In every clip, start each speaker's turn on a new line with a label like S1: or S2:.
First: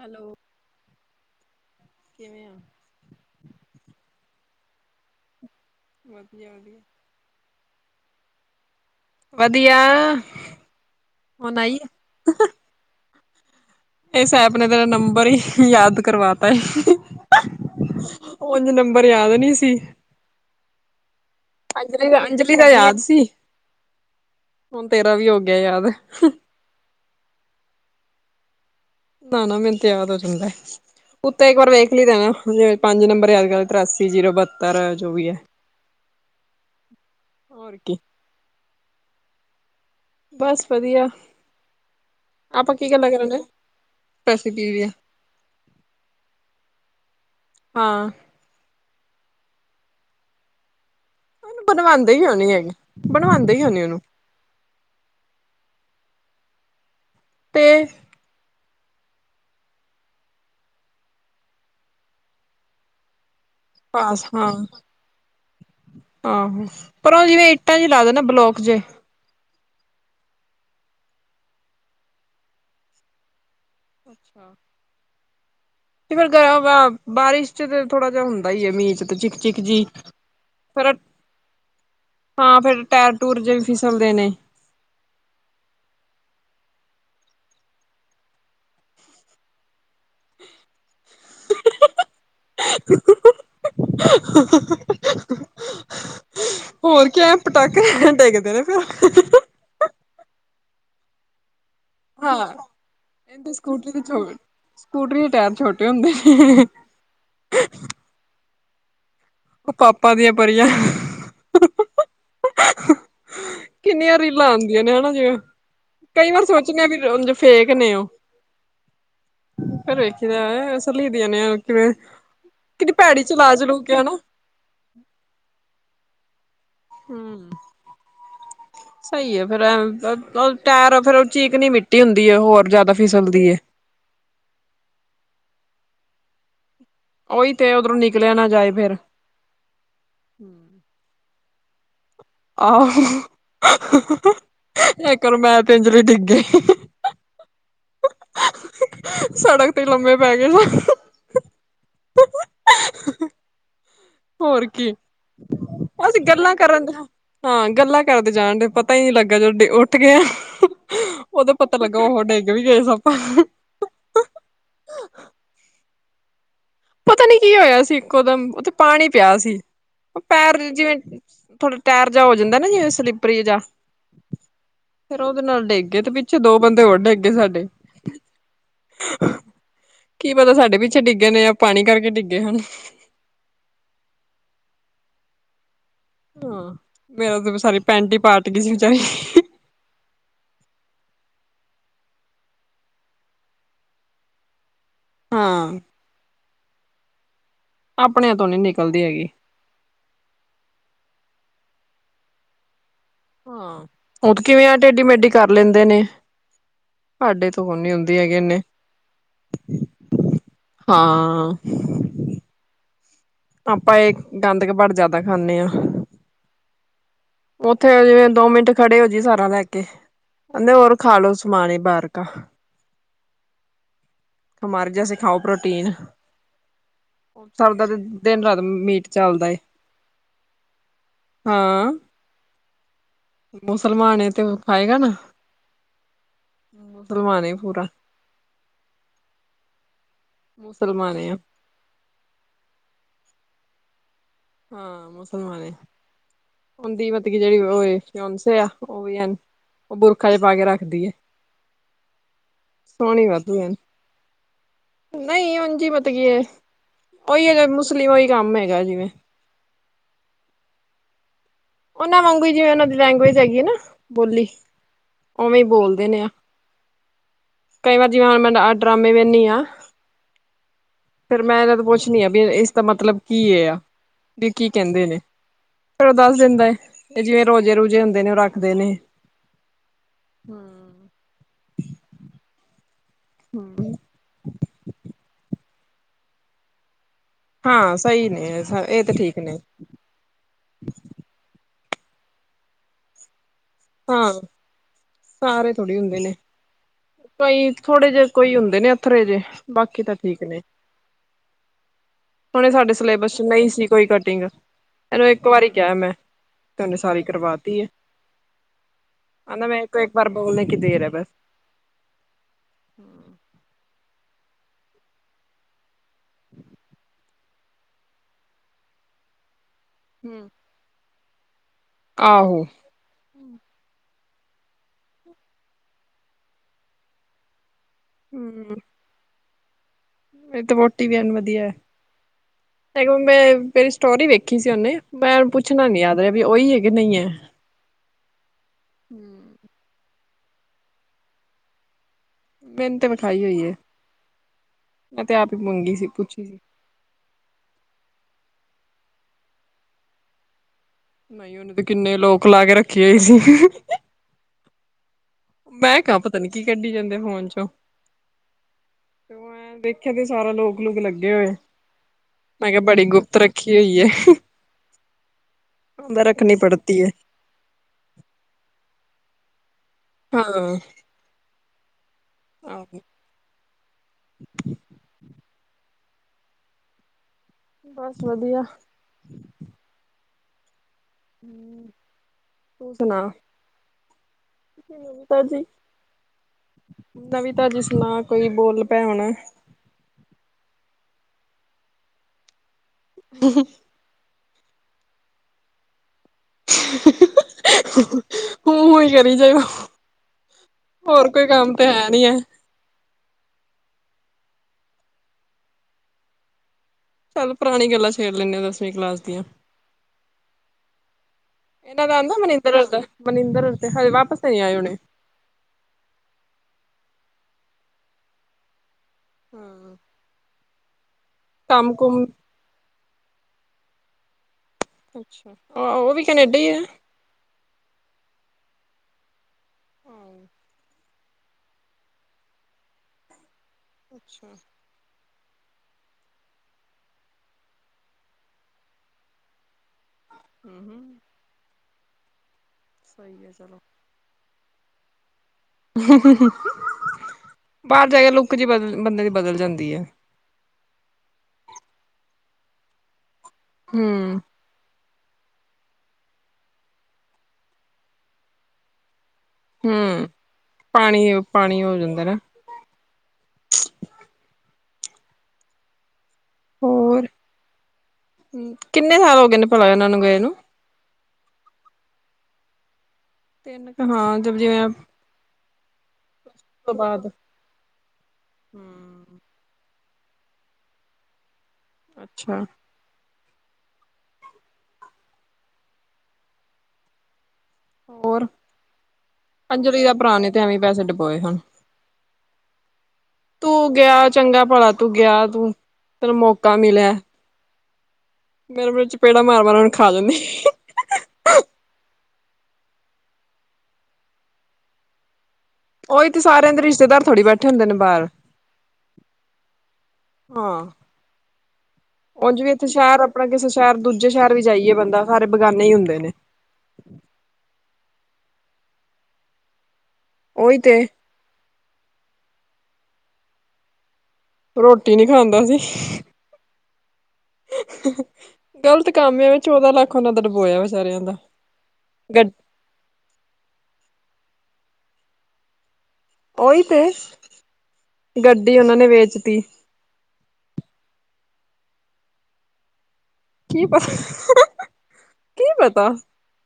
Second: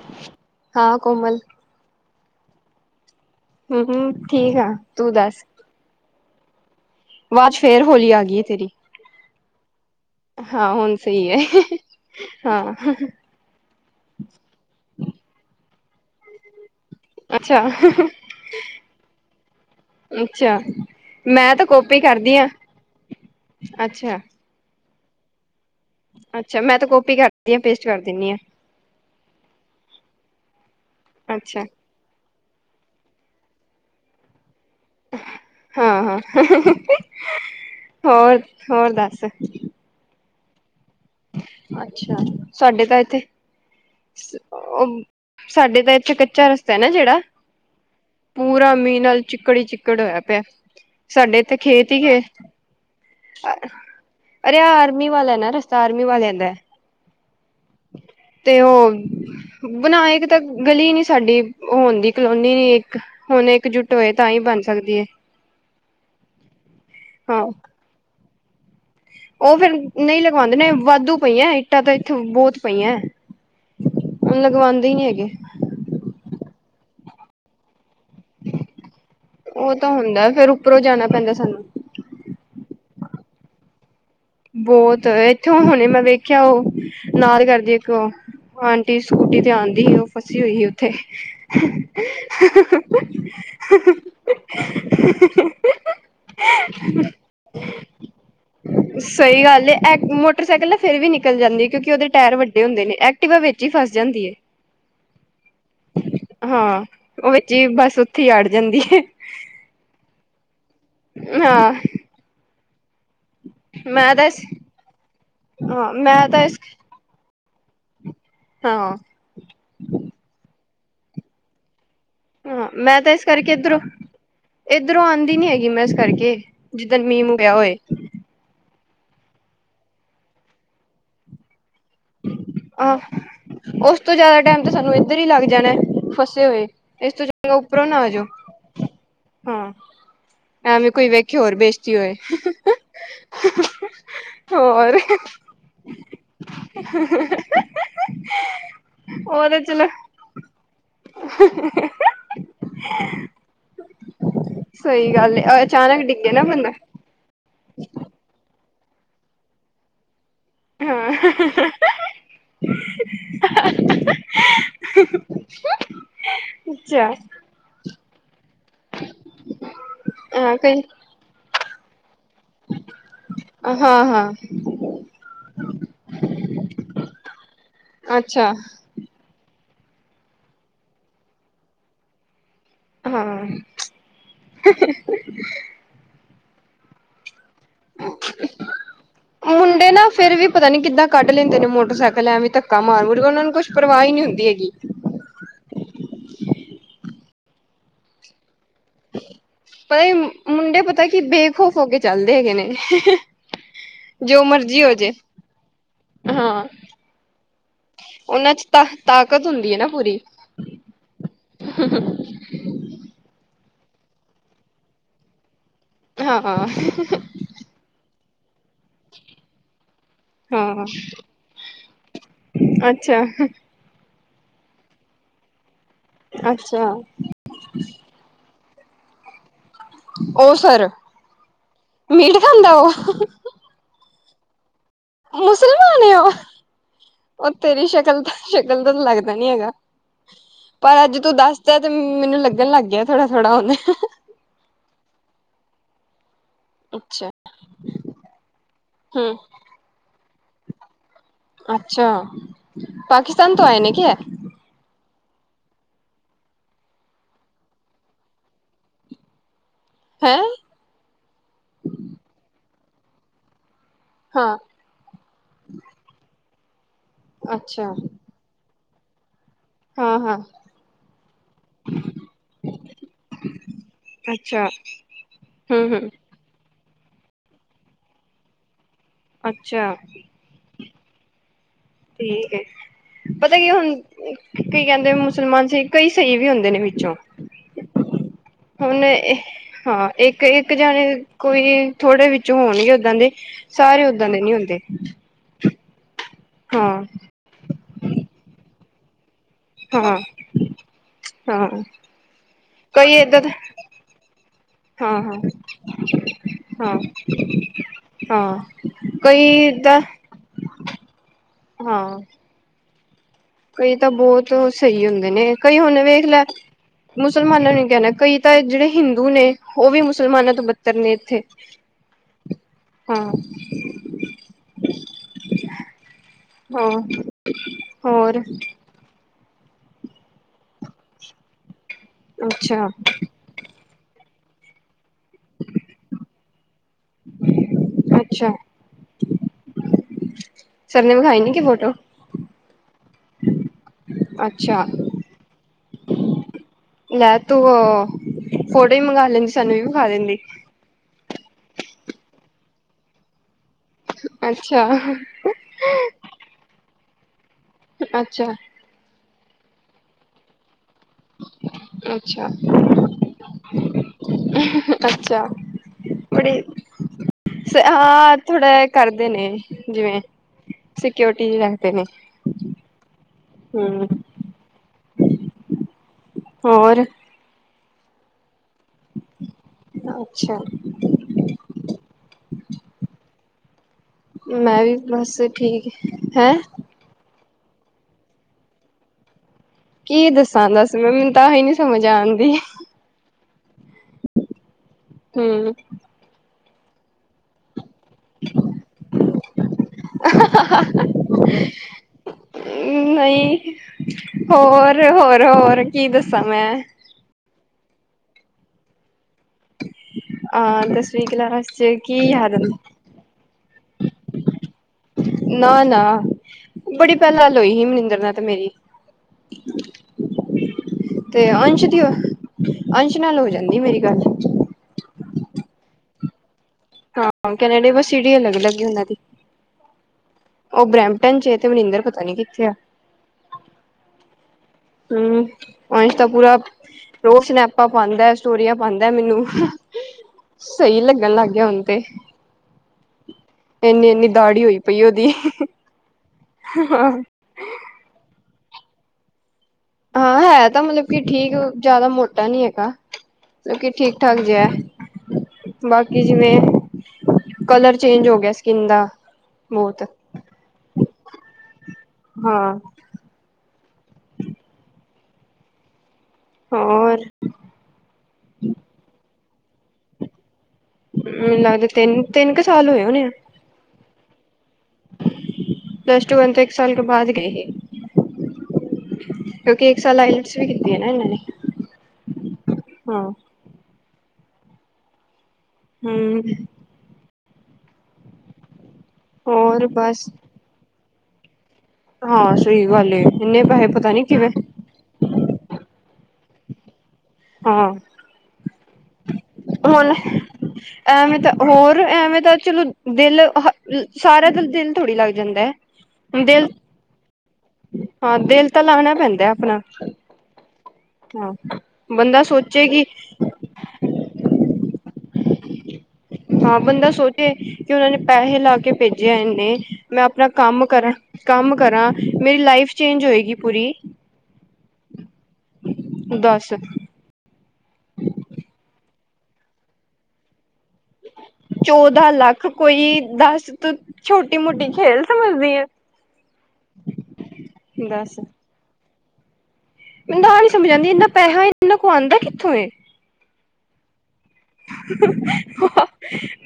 S1: Hello
S2: ਹਾਂ ਕੋਮਲ
S1: ਕਿਵੇਂ ਆ
S2: ਹਮ ਠੀਕ ਆ ਤੂੰ ਦੱਸ
S1: ਵਧੀਆ ਵਧੀਆ
S2: ਆਵਾਜ ਫੇਰ ਹੋਲੀ ਆ ਗਈ ਹੈ ਤੇਰੀ
S1: ਵਧੀਆ
S2: ਹਾਂ ਹੁਣ ਸਹੀ ਹੈ,
S1: ਹੁਣ ਆਈ
S2: ਹਾਂ
S1: ਇਸ ਐਪ ਨੇ ਤੇਰਾ ਨੰਬਰ ਹੀ ਯਾਦ ਕਰਵਾ ਤਾ
S2: ਅੱਛਾ
S1: ਉਝ ਨੰਬਰ ਯਾਦ ਨੀ ਸੀ
S2: ਅੱਛਾ ਮੈਂ ਤਾਂ ਕਾਪੀ
S1: ਅੰਜਲੀ ਦਾ
S2: ਕਰਦੀ ਹਾਂ
S1: ਅੰਜਲੀ ਦਾ ਯਾਦ ਸੀ
S2: ਅੱਛਾ
S1: ਹੁਣ ਤੇਰਾ ਵੀ ਹੋ ਗਿਆ ਯਾਦ [inaudible]
S2: ਅੱਛਾ ਮੈਂ ਤਾਂ ਕਾਪੀ ਕਰਦੀ ਹਾਂ ਪੇਸਟ ਕਰ ਦਿੰਦੀ ਆਂ।
S1: ਨਾ- ਨਾ ਮੈਨੂੰ ਤੇ ਯਾਦ ਆ ਜਾਂਦਾ ਉੱਤੇ ਇੱਕ
S2: ਅੱਛਾ
S1: ਵਾਰ ਵੇਖ। ਤਾਂ ਨਾ ਜ ਪੰਜ ਨੰਬਰ ਆ ਅੱਜੱਲ੍ਹ ਤਰਾਸੀ ਜ਼ੀਰੋ ਬੱਤ ਤਰ [unintelligible]
S2: ਹਾਂ- ਹਾਂ
S1: ਹੋਰ ਕੀ
S2: [inaudible] ਹੋਰ- ਹੋਰ ਦੱਸ।
S1: ਬਸ ਵਧੀਆ
S2: ਅੱਛਾ
S1: ਆਪਾਂ
S2: ਸਾਡੇ
S1: ਕੀ
S2: ਤਾਂ
S1: ਗੱਲਾਂ
S2: ਇੱਥੇ
S1: ਕਰਨ ਡੇ ਰੈਸਿਪੀ
S2: ਉਹ
S1: ਦੀਆਂ
S2: ਸਾਡੇ ਤਾਂ ਇਥੇ ਕੱਚਾ ਰਸਤਾ ਹੈ ਨਾ ਜਿਹੜਾ
S1: ਹਾਂ
S2: ਪੂਰਾ ਮੀਂਹ ਨਾਲ ਚਿੱਕੜ ਹੀ ਚਿੱਕੜ ਹੋਇਆ ਪਿਆ ਸਾਡੇ ਇਥੇ
S1: ਉਹਨੂੰ
S2: ਖੇਤ ਹੀ
S1: ਬਣਵਾਉਂਦੇ
S2: ਖੇ
S1: ਹੋਣੀ ਹੈਗੀ ਬਣਵਾਉਂਦੇ ਹੀ ਹੋਣੀ ਉਹਨੂੰ
S2: ਅਰੇ ਆਰਮੀ ਵਾਲਾ ਨਾ ਰਸਤਾ ਆਰਮੀ ਵਾਲਿਆਂ ਦਾ।
S1: ਤੇ
S2: ਤੇ ਉਹ ਬਣਾਏ ਇੱਕ ਤਾਂ ਗਲੀ ਨੀ ਸਾਡੀ ਹੁੰਦੀ ਕਲੋਨੀ ਨੀ ਇੱਕ ਹੁਣ ਇੱਕ ਜੁੱ
S1: ਬਸ ਹਾਂ ਆਹੋ ਪਰ ਉਹ
S2: ਹਾਂ
S1: ਜਿਵੇਂ ਇੱਟਾਂ 'ਚ ਲਾ ਦੇ ਨਾ ਬਲੋਕ ਜੇ
S2: ਉਹ ਫਿਰ ਨਹੀਂ ਲਗਵਾਉਂਦੇ ਨੇ ਵਾਧੂ ਪਈਆਂ ਇੱਟਾਂ ਤਾਂ ਇੱਥੇ ਬਹੁਤ ਪਈਆਂ। ਉਹ ਲਗਵਾਉਂਦੇ ਨ ਹੈਗੇ।
S1: ਇਹ ਪਰਰ ਘਰ ਬਬ [unintelligible] ਬਾਰਿਸ਼ 'ਚ ਤਾਂ ਥੋੜਾ ਜਿਹਾ ਹੁੰਦਾ ਹੀ ਹੈ ਮੀਂਹ ਤੇ ਚਿਕ -ਚਿਕ
S2: ਉਹ
S1: ਜਿਹੀ
S2: ਤਾਂ ਹੁੰਦਾ ਫੇਰ ਉੱਪਰੋਂ
S1: ਫਰ
S2: ਜਾਣਾ ਪੈਂਦਾ ਸਾਨੂੰ
S1: ਹਾਂ ਫੇਰ ਟਾਇਰ ਟੂਰ ਜੇ ਫਿਸਲਦੇ ਨੇ।
S2: ਬਹੁਤ ਇੱਥੋਂ ਹੁਣੇ ਮੈਂ ਵੇਖਿਆ ਉਹ ਨਾਲ ਕਰਦੀ ਇੱਕ ਉਹ ਆਂਟੀ ਸਕੂਟੀ ਤੇ ਆਉਂਦੀ ਹੀ ਉਹ ਫਸੀ ਹੋਈ ਸੀ ਉੱਥੇ [inaudible]
S1: ਹੋਰ
S2: [inaudible]
S1: ਕੀ ਪਟਾਕੇ [inaudible] ਟੇਕਦੇ ਨੇ ਫਿਰ
S2: ਸਹੀ ਗੱਲ ਮੋਟਰਸਾਈਕਲ ਨਾ ਫੇਰ ਵੀ ਨਿਕਲ ਜਾਂਦੀ ਕਿਉਂਕਿ ਕਿ ਉਹਦੇ
S1: ਹਾਂ
S2: ਟਾਇਰ ਵੱਡੇ ਹੁੰਦੇ ਨੇ ਐਕਟਿਵਾ
S1: ਇਹਦੇ
S2: ਵਿੱਚ ਹੀ
S1: ਸਕੂਟਰੀ
S2: ਫਸ
S1: ਦੇ ਛੋ
S2: ਜਾਂਦੀ ਹੈ।
S1: ਸਕੂਟਰੀ ਦੇ ਟਾਇਰ ਛੋਟੇ ਹੁੰਦੇ। [inaudible]
S2: ਉੱਥੀ ਅੜ ਜਾਂਦੀ ਹੈ।
S1: ਉਹ ਪਾਪਾ ਦੀਆਂ ਪਰੀਆਂ [inaudible]
S2: ਹਾਂ ਮੈਂ
S1: ਕਿੰਨੀਆਂ
S2: ਤਾਂ ਇਸ
S1: ਰੀਲਾਂ ਆਉਂਦੀਆਂ ਨੇ ਹਨਾ ਜਿਵੇ
S2: ਹਾਂ ਮੈਂ
S1: ਕਈ
S2: ਤਾਂ
S1: ਵਾਰ
S2: ਇਸ
S1: ਸੋਚਣੇ ਆ ਵੀ ਫੇਕ ਨੇ ਉਹ
S2: ਹਾਂ
S1: ਫਿਰ ਵੇਖੀ ਦਾ ਅਸਲੀ ਦੀਆਂ ਨੇ ਕਿਵੇਂ
S2: ਹਾਂ
S1: ਕਿਦੀ
S2: ਮੈਂ ਤਾਂ
S1: ਭੈੜੀ
S2: ਇਸ ਕਰਕੇ
S1: ਚਲਾ
S2: ਇੱਧਰੋਂ
S1: ਚਲੂ ਕ ਹਨਾ।
S2: ਇੱਧਰੋਂ ਆਉਂਦੀ ਨੀ ਹੈਗੀ ਮੈਂ ਇਸ ਕਰਕੇ ਜਿੱਧਰ ਮੀਹ ਮੂ
S1: ਹਮ
S2: ਪਿਆ ਹੋਏ।
S1: ਸਹੀ ਹੈ ਫਿਰ ਟਾਇਰ ਫਰ ਚੀਕਨੀ ਮਿੱਟੀ ਹੁੰਦੀ ਹੈ ਹੋਰ ਜਿਆਦਾ ਫਿਸਲਦੀ ਏ।
S2: ਤੋ ਜ਼ਿਆਦਾ ਟਾਈਮ ਤਾਂ ਸਾਨੂੰ ਇੱਧਰ ਹੀ ਲੱਗ ਜਾਣਾ ਫਸੇ ਹੋਏ। ਇਸ ਤੋਂ
S1: ਉਹੀ
S2: ਚੰਗਾ
S1: ਤੇ
S2: ਉੱਪਰੋਂ
S1: ਉਧਰੋਂ
S2: ਨਾ ਆ ਜਾਓ
S1: ਨਿਕਲਿਆ ਜਾਏ ਫੇਰ
S2: ਹਾਂ ਐਵੇਂ ਕੋਈ ਵੇਖੇ ਹੋਰ ਬੇ [unintelligible]
S1: ਆਹੋ,
S2: ਹੋਰ
S1: ਇੱਕ ਵਾਰ ਮੈਂ ਤੇ ਅੰਜਲੀ ਡਿੱਗ ਗਈ।
S2: [unintelligible]
S1: [inaudible]
S2: ਉਹ ਤਾਂ
S1: ਸੜਕ ਤੇ
S2: ਚਲੋ
S1: ਲੰਮੇ ਪੈ ਗਏ।
S2: [inaudible]
S1: ਹੋਰ ਕੀ
S2: ਸਹੀ ਗੱਲ ਹੈ ਅਚਾਨਕ
S1: ਅਸੀਂ
S2: ਡਿੱਗੇ ਨਾ
S1: ਗੱਲਾਂ
S2: ਬੰਦਾ
S1: ਕਰਨ ਹਾਂ ਗੱਲਾਂ ਕਰਦੇ ਜਾਣ ਡੇ ਪਤਾ ਹੀ ਨਹੀਂ ਲੱਗਾ ਜਦੋਂ ਡਿ ਉੱਠ ਗਏ ਆਂ।
S2: ਹਾਂ
S1: ਉਹਦਾ ਪਤਾ ਲੱਗਾ ਉਹ ਡਿੱਗ ਵੀ ਗਏ ਸਭ
S2: [inaudible] ਅੱਛਾ
S1: ਪਤਾ ਨੀ ਕੀ ਹੋਇਆ ਸੀ ਇੱਕਦਮ ਉੱਥੇ ਪਾਣੀ ਪਿਆ ਸੀ ਉਹ
S2: ਹਾਂ
S1: ਪੈਰ
S2: ਕਈ
S1: ਜਿਵੇਂ ਥੋੜੇ ਟਾਇਰ ਜ ਹੋ ਜਾਂਦਾ ਨਾ ਜਿਵੇਂ ਸਲਿਪਰੀ ਜਾ
S2: ਹਾਂ ਹਾਂ
S1: ਫੇਰ ਉਹਦੇ ਨਾਲ ਡਿੱਗ ਗਏ ਤੇ ਪਿੱਛੇ ਦੋ ਬੰਦੇ ਹੋਰ ਡਿੱਗੇ ਗਏ ਸਾਡੇ
S2: ਅੱਛਾ।
S1: ਕੀ ਪਤਾ ਸਾਡੇ ਪਿੱਛੇ ਡਿੱਗੇ ਨੇ ਯਾ ਪਾਣੀ ਕਰਕੇ ਡਿੱਗੇ ਹਨ।
S2: ਹਾਂ।
S1: ਹਾਂ, ਮੇਰੇ ਤੇ ਵਿਸਾਰੀਂ ਪੈਂਟ ਹੀ ਪਾਰਟ ਗਈ ਸੀ। ਵਿਚਾਰੀਂ
S2: ਮੁੰਡੇ ਨਾ ਫ਼ਿਰ ਵੀ ਪਤਾਂ ਨੀਂ ਕਿੱਦਾਂ ਕੱਢ ਲੈਂਦੇ ਨੇਂ ਮੋਟਰਸਾਇਕਲ ਐਂਵੇਂ ਧੱਕਾ ਮਾਰ ਮੁੁਰ ਕੇ ਉਹਨਾਂ ਨੂੰ ਕੁੱਛ। ਪਰਵਾਹ ਹੀ ਨੀਂ ਹੁੰਦੀਂ ਹੈਗੀ।
S1: ਹਾਂ। ਆਪਣਿਆਂ ਤੋਂ ਨੀਂ ਨਿਕਲ਼ਦੀ ਹੈਗੀ।
S2: ਪਤਾ ਕਿ ਮੁੰਡੇ ਪਤਾਂ ਕੀ ਬੇਖੌਫ ਹੋ ਕੇ ਚੱਲਦੇ ਹੈਗੇ ਨੇਂ।
S1: ਹਾਂ ਉਹ
S2: ਜੋ
S1: ਤੇ ਕਿਵੇਂ ਆ
S2: ਮਰਜ਼ੀ
S1: ਟੇਡੀ
S2: ਹੋਜ਼ੇ।
S1: ਮੇਡੀ ਕਰ ਲੈਂਦੇ ਨੇ
S2: ਹਾਂ।
S1: ਸਾਡੇ ਤੋਂ ਨੀ ਹੁੰਦੀ ਹੈਗੀ
S2: ਉਹਨਾਂ
S1: ਇਨੇ
S2: ਚ ਤਾਂ ਤਾਕ਼ਤ ਹੁੰਦੀਂ ਹੈਂ ਨਾ ਪੂਰੀ।
S1: ਹਾਂ ਆਪਾਂ ਇਹ ਗੰਦ ਕਬਾੜ ਜ਼ਿਆਦਾ ਖਾਂਣੇ ਆ।
S2: ਹਾਂ-ਹਾਂ।
S1: ਉੱਥੇ ਜਿਵੇਂ ਦੋ ਮਿੰਟ। ਖੜੇ ਹੋ ਜੀ ਸਾਰਾਂ ਲੈ ਕੇ। ਕਹਿੰਦੇ
S2: ਹਾਂ।
S1: ਹੋਰ ਖਾ ਲੋੋ ਸਮਾਨ ਬਾਰ ਕਾ
S2: ਅੱਛਾ
S1: ਹਮਾਰੇ ਜੈਸੇ ਖਾਓ ਪ੍ਰੋਟੀਨ।
S2: ਅੱਛਾ।
S1: ਸਰ ਦਾ ਤਾਂ ਦਿਨ ਰਾਤ ਮੀਟ ਚੱਲਦਾ।
S2: ਉਹ ਸਰ,
S1: ਹਾਂ।
S2: ਮੀਟ ਖਾਂਦਾ ਉਹ।
S1: ਮੁਸਲਮਾਨ ਏ ਉਹ ਤੇ ਖਾਏਗਾ ਨਾ।
S2: ਮੁਸਲਮਾਨ ਏ ਉਹ,
S1: ਮੁਸਲਮਾਨ
S2: ਉਹ
S1: ਏ ਪੂਰਾ
S2: ਤੇਰੀ ਸ਼ਕਲ ਤੋ ਸ਼ਕਲ ਤੋ ਲੱਗਦਾ ਨੀ ਹੈਗਾ। ਪਰ
S1: ਮੁਸਲਮਾਨ
S2: ਅੱਜ
S1: ਏ
S2: ਤੂੰ ਦੱਸ ਤਾਂ ਤੇ ਮੈਂਨੂੰ ਲੱਗਣ ਲੱਗ ਗਿਆਂ ਥੋੜਾਂ-ਥੋੜ੍ਹਾਂ ਹੁਣ।
S1: ਹਾਂ, ਮੁਸਲਮਾਨ ਏਂ। ਹੁੰਦੀ ਮੱਤ
S2: ਅੱਛਾ
S1: ਕਿ ਜਿਹੜੀ ਉਏ ਫਿਆਂਸੇ ਆ, ਉਹ ਵੀ
S2: ਹੂੰ
S1: ਇੰਜ ਉਹ ਬੁਰਖਾ ਜਾਂ ਪਾ ਕੇ ਰੱਖਦੀ ਏਂ।
S2: ਅੱਛਾ, ਪਾਕਿਸਤਾਨ ਤੋਂ ਆਏਂ ਨੇਂ ਕਿ ਐ।
S1: ਨੀ ਉਝ ਹੀ ਮਤ ਕੀ ਏ, ਉਹੀ ਏ ਮੁਸਲਿਮ ਉਹੀ ਕੰਮ ਹੈਗਾ ਜਿਵੇਂ।
S2: ਹੈਂ।
S1: ਉਹਨਾਂ ਵਾਂਗੂ ਜਿਵੇਂ ਉਹਨਾਂ ਦੀ ਲੈਂਗੁਏਜ ਹੈਗੀ ਆ ਨਾ ਬੋਲੀਂ,
S2: ਹਾਂ
S1: ਉਵੇਂ ਬੋਲਦੇ ਨੇਂ।
S2: ਅੱਛਾ।
S1: ਜਿਵੇਂ ਹੁਣ ਮੈਂ ਆ ਡਰਾਮੇਂ ਵੇਂਹਣੀ ਆ।
S2: ਹਾਂ-ਹਾਂ।
S1: ਫ਼ਿਰ ਮੈਂ ਇਹਨਾਂ ਤੋਂ ਪੁੱਛਣੀ ਆ ਵੀ। ਇਸਦਾ ਮੱਤਲਬ ਕੀ ਇਹ ਆ, ਵੀ ਕੀ ਕਹਿੰਦੇ ਨੇ?
S2: ਹੂੰ-ਹੂੰ।
S1: ਫੇਰ ਉਹ ਦੱਸ ਦਿੰਦਾਂ ਏ। ਜਿਵੇਂ ਰੋਜ਼ੇ-ਰੁਜ਼ੇ ਹੁੰਦੇ ਨੇਂ ਉਹ ਰੱਖਦੇ ਨੇ।
S2: ਅੱਛਾ।
S1: [inaudible]
S2: ਠੀਕ ਹੈ ਪਤਾਂ ਕੀ
S1: ਹੂੰ
S2: ਹੁਣ ਕਈ ਕਹਿੰਦੇ ਮੁਸ਼ਲਮਾਨ ਸਈ। ਕਈ ਸਹੀ ਵੀ ਹੁੰਦੇ ਨੇ ਵਿੱਚੋਂ। [unintelligible]
S1: ਹਾਂ ਸਹੀ ਨੇਂ
S2: ਹੁਣ
S1: ਇਹ ਤੇ ਠੀਕ ਨੇਂ।
S2: ਹਾਂ ਇੱਕ ਇੱਕ ਜਾਣੇਂ ਕੋਈ ਥੋੜੇ ਵਿੱਚੋਂ ਹੋਣਗੇ ਓਦਾਂ ਦੇ ਸਾਰੇ ਓਦਾਂ
S1: ਹਾਂ
S2: ਦੇ ਨੀਂ ਹੁੰਦੇ
S1: ਸਾਰੇ ਥੋੜ੍ਹੀ ਹੁੰਦੇ ਨੇਂ।
S2: ਹਾਂ।
S1: ਕਈ ਥੋੜੇ ਜਿਹੇ ਕੋਈ ਹੁੰਦੇ ਨੇ ਅਥਰੇ ਜਿਹੇ। ਬਾਕੀ ਤਾਂ
S2: ਹਾਂ
S1: ਠੀਕ ਨੇ।
S2: ਹਾਂ।
S1: ਹੁਣ ਏਂ ਸਾਡੇ
S2: ਕਈ
S1: ਸਿਲੇਬਸ
S2: ਏਦਾਂ
S1: ਚ
S2: ਦੇ
S1: ਨਹੀਂ ਸੀ ਕੋਈ ਕਟਿੰਗ,
S2: ਹਾਂ
S1: ਇਹਨੂੰ
S2: ਹਾਂ
S1: ਇੱਕ ਵਾਰੀ ਕਿਹਾਂ ਮੈਂ। ਤੇ
S2: ਹਾਂ
S1: ਉਹਨੇਂ ਸਾਰੀ ਕਰਵਾ ਤੀ ਐ।
S2: ਹਾਂ ਕਈ
S1: ਆਂਦਾ ਮੇਰੇ ਕੋ
S2: ਏਦਾਂ
S1: ਇੱਕ ਵਾਰ ਬੋਲਣੇ ਕੀ ਦੇਰ ਹੈਂ ਬਸ।
S2: ਹਾਂ।
S1: [inaudible]
S2: ਕਈ ਤਾਂ ਬਹੁਤ ਸਹੀ ਹੁੰਦੇ ਨੇਂ। ਕਈ ਹੁਣ ਵੇਖ ਲ਼ੈ ਮੁਸਲਮਾਨਾ ਨੂੰ ਕੀ ਕਹਿਣਾ। ਕਈ ਤਾਂ ਜਿਹੜੇ ਹਿੰਦੂ ਨੇਂ ਉਹ ਵੀ ਮੁਜਰਮਾਨਾ ਤੋਂ ਬੱਤਰ ਨੇਂ ਇੱਥੇਂ।
S1: ਆਹੋ।
S2: ਹਾਂ। ਹਾਂ ਹੋਰ
S1: ਹਮ ਇਹ ਤੇ ਰੋਟੀ ਵੀ ਐਨ ਵਧੀਆ
S2: ਅੱਛਾ
S1: [unintelligible] ਮੇਰੀ ਸਟੋਰੀ ਵੇਖੀ ਸੀ ਉਹਨੇ ਮੈਂ ਪੁੱਛਣਾ ਨੀ ਯਾਦ ਰਿਹਾ ਵੀ ਉਹੀ ਹੈਗੇ ਨਹੀਂ ਹੈ [unintelligible]
S2: ਅੱਛਾ
S1: ਹਮ
S2: ਸਰ ਨੇ ਵਿਖਾਈ ਨਹੀਂ ਕੇ ਫੋਟੋ
S1: ਮੈਨੂੰ ਤੇ ਵਿਖਾਈ ਹੋਈ ਹੈ
S2: ਅੱਛਾ
S1: ਮੈਂ ਤੇ ਆਪ ਹੀ ਮੰਗੀ ਸੀ ਪੁੱਛੀ ਸੀ
S2: ਲੈ ਤੂੰ ਫੋਟੇ ਵੀ ਮੰਗਵਾ ਲੈਂਦੀ ਸਾਨੂੰ ਵਿੱਖਾ ਦਿੰਦੀ
S1: ਬਈ ਉਹਨੇਂ ਤਾਂ ਕਿੰਨੇਂ ਲੋਕ ਲਾ ਕੇ ਰੱਖੇ ਹੋਏ ਸੀ।
S2: ਅੱਛਾ।
S1: ਮੈਂ ਕਿਹਾਂ ਪਤਾਂ ਨੀਂ ਕੀ ਕੱਢੀ ਜਾਂਦੇ ਫ਼ੋਨ ਚੋਂ।
S2: ਅੱਛਾ
S1: ਤੇ ਮੈਂ ਦੇਖਿਆ ਤੇ ਸਾਰਾ ਲੋਕ ਲੁਕ ਲੱਗਿਆ
S2: ਅੱਛਾ
S1: ਮੈਂ ਕਿਹਾ ਬੜੀ ਗੁਪੱਤ ਰੱਖੀ ਹੋਈ ਹੈ
S2: ਅੱਛਾ
S1: ਰੱਖਣੀ
S2: ਬੜੀ
S1: ਪੜਤੀ ਹੈ
S2: ਹਾਂ ਥੋੜ੍ਹਾ ਕਰਦੇ ਨੇ ਜਿਵੇਂ
S1: ਹਾਂ
S2: ਸਕਿਉਰਟੀ ਵੀ ਰੱਖਦੇ ਨੇ
S1: ਆ
S2: ਹਮ
S1: [unintelligible]
S2: ਹੋਰ
S1: ਬੱਸ ਵਧੀਆ
S2: ਅੱਛਾ
S1: ਹਮ ਤੂੰ ਸੁਣਾ
S2: ਮੈਂ ਵੀ
S1: ਨਵੀ
S2: ਬਸ
S1: ਤਾਜੀ
S2: ਠੀਕ ਹੈਂ
S1: ਨਵੀ ਤਾਜੀ ਸੁਨਾਂ ਕੋਈ ਬੋਲ ਭੈਣ
S2: ਕੀ ਦੱਸਾਂ ਦੱਸ ਮੈਂ ਮੈਨੂੰ ਤਾਂ ਈਹੀ ਨੀ ਸਮੱਝ ਆਂਦੀ
S1: [unintelligible]
S2: ਹਮ
S1: [unintelligible] ਹੂੰ ਹੀ ਕਰੀ ਜਾਣਾ ਹੋਰ ਕੋਈ ਕੰਮ ਤੇ ਹੈ ਨੀ ਹੈ
S2: ਨਹੀਂ ਹੋਰ ਹੋਰ ਹੋਰ ਕੀ ਦੱਸਾਂ ਮੈਂ
S1: ਚੱਲ ਪੁਰਾਣੀ ਗੱਲਾਂ ਛੇੜ ਲੈਂਦੇ ਹਾਂ ਦਸਵੀਂ ਕਲਾਸ ਦੀਆਂ
S2: ਹਾਂ ਦਸਵੀਂ ਕਲਾਸ ਚੱ ਕੀ ਯਾਦ
S1: ਮਨਿਂਦਰ ਤੇ ਹਜੇ ਵਾਪਸ ਨੀ ਆਏ ਹੋਣੇ
S2: ਨਾ ਨਾ ਬੜੀ ਪਹਿਲਾਂ ਹੋਈ ਸੀ ਮਨਿਂਦਰ ਨਾਲ ਤੇ ਮੇਰੀ
S1: ਹਾਂ
S2: ਤੇ ਅੰਸ਼
S1: ਕੰਮ
S2: ਦੀ
S1: ਕੁਮ
S2: ਅੰਸ਼ ਨਾਲ ਹੋ ਜਾਂਦੀ ਮੇਰੀ ਗੱਲ
S1: ਅੱਛਾ ਉਹ ਵੀ ਕੈਨੇਡਾ ਹੀ ਹੈ
S2: ਹਾਂ ਕੈਨੇਡੇ ਵਿਚ ਸੀਟੀਜਨ ਨਹੀਂ ਲੱਗੀ ਉਹਨਾਂ ਦੀ ਉਹ ਬਰਂ ਬਰਂਪਟਨ ਵਿਚ ਤੇ ਮਨਿਂਦਰ ਪਤਾ ਨਹੀਂ ਕਿੱਥੇ ਆ
S1: ਅੱਛਾ
S2: ਹਮ ਅੰਸ਼ ਤਾਂ ਪੂਰਾ ਰੋਜ਼ ਸਨੈਪਾਂ ਪਾਉਂਦਾ ਸਟੋਰੀਆਂ ਪਾਉਂਦਾ ਮੈਨੂੰ ਸਹੀ ਲੱਗਣ ਲੱਗ ਗਿਆ ਹੁਣ ਤੇ
S1: ਸਹੀ ਹੈ ਚਲੋ
S2: ਇੰਨੀ ਇੰਨੀ ਦਾੜੀ ਹੋਈ ਪਈ ਉਹਦੀ
S1: ਬਾਹਰ ਜਾ ਕੇ ਲੁੱਕ ਜਿਹੀ ਬਦਲ ਬੰਦੇ ਦੀ ਬਦਲ ਜਾਂਦੀ ਹੈ
S2: ਹਾਂ ਹੈ ਤਾਂ ਮਤਲਬ ਕਿ ਠੀਕ ਜਿਆਦਾ ਮੋਟਾ ਨੀ ਹੈਗਾ, ਮਤਲਬ ਕਿ ਠੀਕ
S1: ਹੂੰ
S2: ਠਾਕ ਜੇਆ ਬਾਕੀ ਜਿਵੇਂ ਕਲਰ ਚੇਂਜ ਹੋ ਗਿਆ ਸਕਿੰਨ ਦਾ ਬਹੁਤ
S1: ਹਮ, ਪਾਣੀ ਪਾਣੀ ਹੋ ਜਾਂਦਾ ਨਾ
S2: ਹਾਂ ਹੋਰ
S1: ਕਿੰਨੇ ਸਾਲ ਹੋ ਗਏ ਨੇ, ਭਲਾ ਇਹਨਾਂ ਨੂੰ ਗਏ ਨੂੰ?
S2: ਮੈਨੂੰ ਲੱਗਦਾ ਤਿੰਨ ਤਿੰਨ ਕੁ ਸਾਲ ਹੋਏ ਹੋਣੇ ਆ
S1: ਏਨ ਕ ਹਾ ਜ ਜਿਆ
S2: ਪਲੱਸ ਟੂ ਕਰਨ ਤੋਂ ਇੱਕ ਸਾਲ ਕੇ ਬਾਦ ਗਈ ਸੀ
S1: ਹੂੰ
S2: ਕਿਉਂਕਿ ਇੱਕ ਸਾਲ ਆਈਲਟਸ ਵੀ ਕੀਤੀ ਹੈ ਨਾ ਇਹਨਾਂ ਨੇ
S1: ਅੱਛਾ
S2: ਹਾਂ ਹਮ
S1: ਹੋਰ
S2: ਹੋਰ
S1: ਅੰਜਲੀ ਦਾ
S2: ਬਸ
S1: ਭਰਾ ਨੇ ਤੇ ਐਵੇਂ ਪੈਸੇ ਡਬੋਏ ਸਨ
S2: ਹਾਂ ਸਹੀ ਗੱਲ ਇਨੇ ਪੈਸੇ ਪੱਤਾ ਨੀ ਕਿਵੇਂ
S1: ਚੰਗਾ ਭਲਾ ਤੂੰ ਗਿਆ ਤੂੰ ਤੈਨੂੰ ਮੌਕਾ ਮਿਲਿਆ
S2: ਹਾਂ
S1: ਮੇਰਾ ਚ ਚਪੇੜਾ ਮਾਰ ਮਾਰ ਉਹ ਨੂੰ ਖਾ
S2: ਹੁਣ
S1: ਦਿੰਦੀ
S2: ਐਵੇਂ ਤਾਂ, ਹੋਰ ਐਵੇਂ ਤਾਂ ਚਲੋ ਦਿਲ ਹ ਸਾਰਾ ਦਿਨ ਦਿਲ ਥੋੜ੍ਹੀ ਲੱਗ ਜਾਂਦਾ
S1: ਉਹੀ ਤੇ
S2: ਏ ਦਿਲ
S1: ਸਾਰਿਆਂ ਦੇ ਰਿਸ਼ਤੇਦਾਰ ਥੋੜ੍ਹੀ ਬੈਠੇ ਹੁੰਦੇ ਨੇ ਬਾਹਰ
S2: ਹਾਂ ਦਿਲ ਤਾਂ ਲਾਣਾ ਪੈਂਦਾ ਆਪਣਾ
S1: ਹਾਂ
S2: ਹਾਂ, ਬੰਦਾ
S1: ਉੰਝ ਵੀ
S2: ਸੋਚੇ
S1: ਇੱਥੇ
S2: ਕਿ
S1: ਸ਼ਹਿਰ ਆਪਣਾ ਕਿਸੇ ਸ਼ਹਿਰ ਦੂਜੇ ਸ਼ਹਿਰ ਵੀ ਜਾਈਏ ਬੰਦਾ, ਸਾਰੇ ਬਗਾਨੇ ਹੀ ਹੁੰਦੇ ਨੇ
S2: ਹਾਂ, ਬੰਦਾ ਸੋਚੇ ਕਿ ਉਹਨਾਂ ਨੇ ਪੈਸੇ ਲਾ ਕੇ ਭੇਜਿਆ ਇਨੇ, ਮੈਂ ਅਪਣਾ
S1: ਉਹੀ
S2: ਕੰਮ
S1: ਤੇ
S2: ਕਰਾਂ ਕੰਮ ਕਰਾਂ, ਮੇਰੀ ਲਾਈਫ ਚੇਂਜ ਹੋਏਗੀ ਪੂਰੀ
S1: ਰੋਟੀ ਨੀ ਖਾਂਦਾ ਸੀ
S2: ਦਸ
S1: ਗ਼ਲਤ ਕੰਮ ਆ, ਚੌਦਾਂ ਲੱਖ ਉਹਨਾਂ ਡਬੋਇਆ ਵਿਚਾਰਿਆਂ ਦਾ
S2: ਚੌਦਾਂ
S1: ਗ
S2: ਲੱਖ, ਕੋਈ ਦਸ ਤੋਂ ਛੋਟੀ ਮੋਟੀ ਖੇਲ ਸਮਝਦੀ ਏ
S1: ਉਹੀ ਤੇ
S2: ਦੱਸ
S1: ਗੱਡੀ ਉਹਨਾਂ ਨੇ ਵੇਚਤੀ
S2: ਮੈਨੂੰ ਆਹ ਨ ਸਮਝ ਆਂਦੀ ਇੰਨਾ ਪੈਸਾ ਇੰਨਾ ਕੁ ਆਂਦਾ ਕਿੱਥੋਂ ਏ?
S1: [unintelligible] ਕੀ ਪਤਾ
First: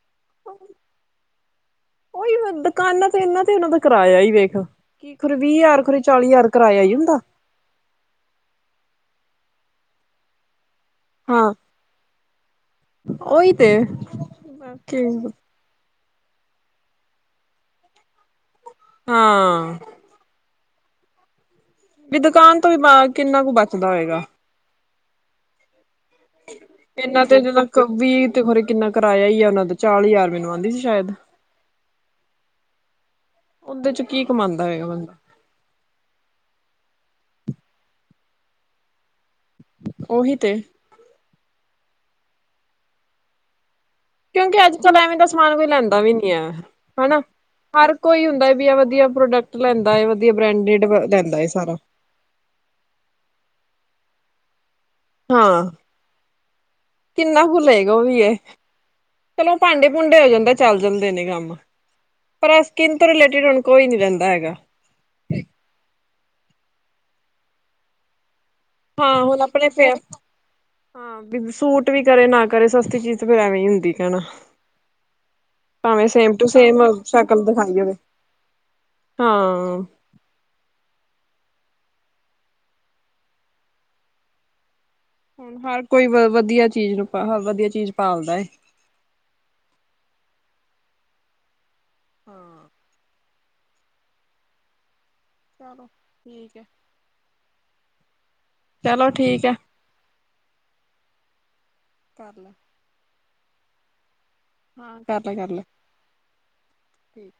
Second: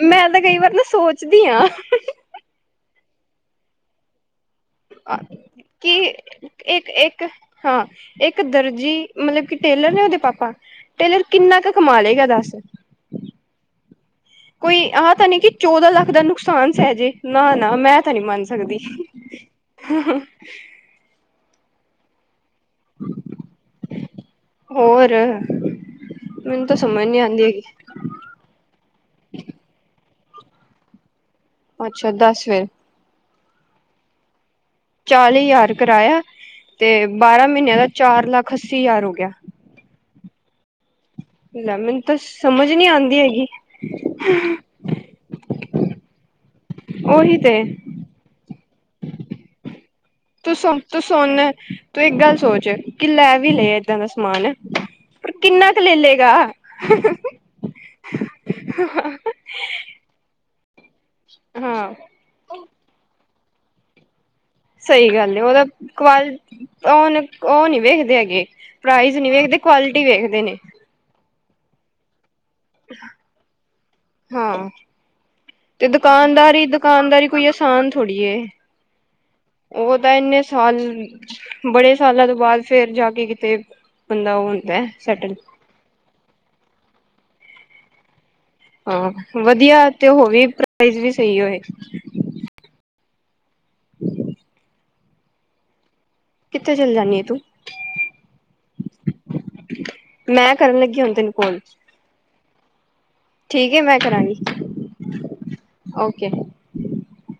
S2: ਮੈਂ ਤਾਂ ਕਈ ਵਾਰ ਨਾ ਸੋਚਦੀ ਆਂ
S1: ਉਹਹੀ, ਦੁਕਾਨਾਂ ਤੇ ਇਹਨਾਂ ਤੇ ਉਹਨਾਂ ਦਾ ਕਰਾਇਆ ਹੀ ਵੇਖ ਕੀ ਖਰੇ ਵੀਹ ਹਜ਼ਾਰ
S2: ਕਿ
S1: ਖਰੇ ਚਾਲੀ ਹਜ਼ਾਰ ਕਰਇਆ
S2: ਇੱਕ
S1: ਹੁੰਦਾ
S2: ਇੱਕ ਹਾਂ, ਇੱਕ ਦਰਜੀ ਮਤਲਬ ਕਿ ਟੇਲਰ ਨੇ ਉਹਦੇ ਪਾਪਾ ਟੇਲਰ ਕਿੰਨਾ ਕੁ ਕਮਾ ਲਏਗਾ ਦੱਸ
S1: ਓਈ, ਤੇ।
S2: ਕੋਈ ਆਹ, ਤਾਂ ਨਹੀਂ ਕਿ, ਚੌਦਾਂ ਲੱਖ, ਦਾ ਨੁਕਸਾਨ ਸਹਿਜੇ। ਨਾ- ਨਾ, ਮੈਂ ਤਾਂ ਨਹੀਂ, ਮੰਨ ਸਕਦੀ।
S1: ਹਾਂ
S2: [unintelligible]
S1: ਵੀ ਦੁਕਾਨ ਤੋਂ ਵੀਬਾਦ ਕਿੰਨਾ ਕੁ ਬਚਦਾ ਹੋਏਗਾ
S2: ਹੋਰ ਮੈਨੂੰ ਤਾਂ ਸਮਝ ਨੀ
S1: ਇਹਨਾਂ ਤੇ
S2: ਆਉਂਦੀ ਹੈਗੀ
S1: ਜਨਾ ਵੀਹ ਤੇ ਹੋਰੇ ਕਿੰਨਾ ਕੀਰਾਇਆ ਈ ਆ ਉਹਨਾਂ ਦਾ, ਚਾਲ ਹਜ਼ਾਰ ਮੈਨੂੰ ਆਉਂਦੀ ਸੀ ਸ਼ਾਇਦ
S2: ਅੱਛਾ, ਦਸ ਫੇਰ
S1: ਉਹਦੇ ਚ ਕੀ ਕਮਾਂਦਾ ਹੋਏਗਾ ਬੰਦਾ
S2: [unintelligible] ਆਲੇ ਯਾਰ ਕਰਾਇਆ ਤੇ ਬਾਰਾਂ ਮਹੀਨਿਆਂ ਦਾ ਚਾਰ ਲੱਖ ਅੱਸੀ ਹਜ਼ਾਰ ਹੋ ਗਿਆ
S1: ਉਹੀ, ਤੇ।
S2: ਲੈ ਮੈਨੂੰ ਤਾਂ, ਸਮਝ ਨੀ, ਆਂਦੀ ਹੈਗੀ।
S1: ਕਿਉਂਕਿ, ਅੱਜ ਕਲ ਐਵੇਂ ਦਾ ਸਮਾਨ, ਕੋਈ ਲੈਂਦਾ ਵੀ, ਨੀ ਹੈ। ਹਨਾ,
S2: ਉਹੀ ਤੇ
S1: ਹਰ ਕੋਈ ਹੁੰਦਾ ਵੀ, ਵਧੀਆਂ-ਵਧੀਆ ਪ੍ਰੋਡਕਟ ਲੈਂਦਾ ਹੈ। ਵਧੀਆ
S2: ਤੂੰ ਸੁਣ
S1: ਬ੍ਰੈਂਡਿਡ
S2: ਤੂੰ
S1: ਲੈਂਦਾ
S2: ਸੁਣ
S1: ਹੈ ਸਬ।
S2: ਤੂੰ, ਇੱਕ ਗੱਲ ਸੋਚ, ਕਿ ਲੈ ਵੀ, ਲੈ ਆ ਇਏਦਾਂ ਦਾ ਸਮਾਨ। ਪਰ ਕਿੰਨਾ,
S1: ਹਾਂ
S2: ਕੁ ਲੈ ਲੇਗਾ।
S1: ਕਿੰਨਾ ਕੁ ਲਏਗਾ ਉਹ ਵੀ ਇਹ ਚਲੋ ਭਾਂਡੇ- ਭੂੰਡੇ, ਹੋ ਜਾਂਦਾ ਏ। ਚੱਲ ਜਾਂਦੇ ਨੇ ਕੰਮ।
S2: ਹਾਂ
S1: ਪਰ ਸਕਿੰਨ ਤੋਂ, ਰਿਲੇਟਿਡ ਹੁਣ, ਕੋਈ ਨੀ ਲਹਿੰਦਾ ਹੈਗਾ।
S2: ਸਹੀ ਗੱਲ ਏ। ਉਹਦਾ ਕੁ, ਉਹਨ ਉਹ ਨਹੀਂ, ਵੇਖਦੇ ਹੈਗੇ। ਪ੍ਰਾਈਜ਼
S1: ਹਾਂ
S2: ਨੀ
S1: ਹੁਣ
S2: ਵੇਖਦੇ,
S1: ਆਪਣੇ ਫੇ
S2: ਕੁਆਲਿਟੀ ਵੇਖਦੇ ਨੇ।
S1: ਹਾਂ। ਵੀ ਸੂਟ ਵੀ, ਕਰੇ ਨਾ ਕਰੇ। ਸਸਤੀ ਚੀਜ਼ ਤੇ ਫੇਰ ਐਵੇਂ, ਹੀ ਹੁੰਦੀ ਕਹਿਣਾ।
S2: ਹਾਂ ਤੇ
S1: ਭਾਵੇਂ ਸੇਮ ਟੂ
S2: ਦੁਕਾਨਦਾਰੀ,
S1: ਸੇਮ
S2: ਦੁਕਾਨਦਾਰੀ
S1: ਸ਼ਕਲ
S2: ਕੋਈ
S1: ਦਿਖਾਈ
S2: ਆਸਾਨ,
S1: ਹੋਵੇ
S2: ਥੋੜੀ ਹੈ,
S1: ਹਾਂ
S2: ਉਹ। ਤੇ, ਇਨੇ ਸਾਲ। ਬੜੇ ਸਾਲਾਂ, ਤੋਂ ਬਾਅਦ ਫੇਰ ਜਾ ਕੇ, ਕਿਤੇ ਬੰਦਾ ਉਹ ਹੁੰਦਾ, ਸੈਟਲ।
S1: ਹੁਣ ਹਰ ਕੋਈ, ਵਧੀਆ ਚੀਜ਼ ਨੂੰ, ਵਧੀਆ ਚੀਜ਼ ਡਾਲਦਾ ਹੈ।
S2: ਹਾਂ। ਵਧੀਆ ਤੇ, ਹੋ ਵੀ, ਪ੍ਰਾਈਜ ਵੀ ਸਹੀ ਹੋਏ।
S1: ਹਾਂ।
S2: [inaudible]
S1: ਚਲੋ। ਹੈ
S2: ਕਿੱਥੇ, ਚੱਲ ਜਾਂਨੀ ਹੈ, ਤੂੰ?
S1: ਚਲੋ, ਠੀਕ ਹੈ।
S2: ਮੈਂ, ਕਰਨ ਲੱਗੀ, ਹੁਣ ਤੈਨੂੰ ਕੋਲ।
S1: ਕਰ, ਲਾ।
S2: ਠੀਕ ਹੈ। ਮੈਂ, ਕਰਾਂਗੀ।
S1: ਹਾਂ। ਕਰ ਲੈ, ਕਰ ਲੈ।
S2: ਓਕੇ।
S1: ਠੀਕ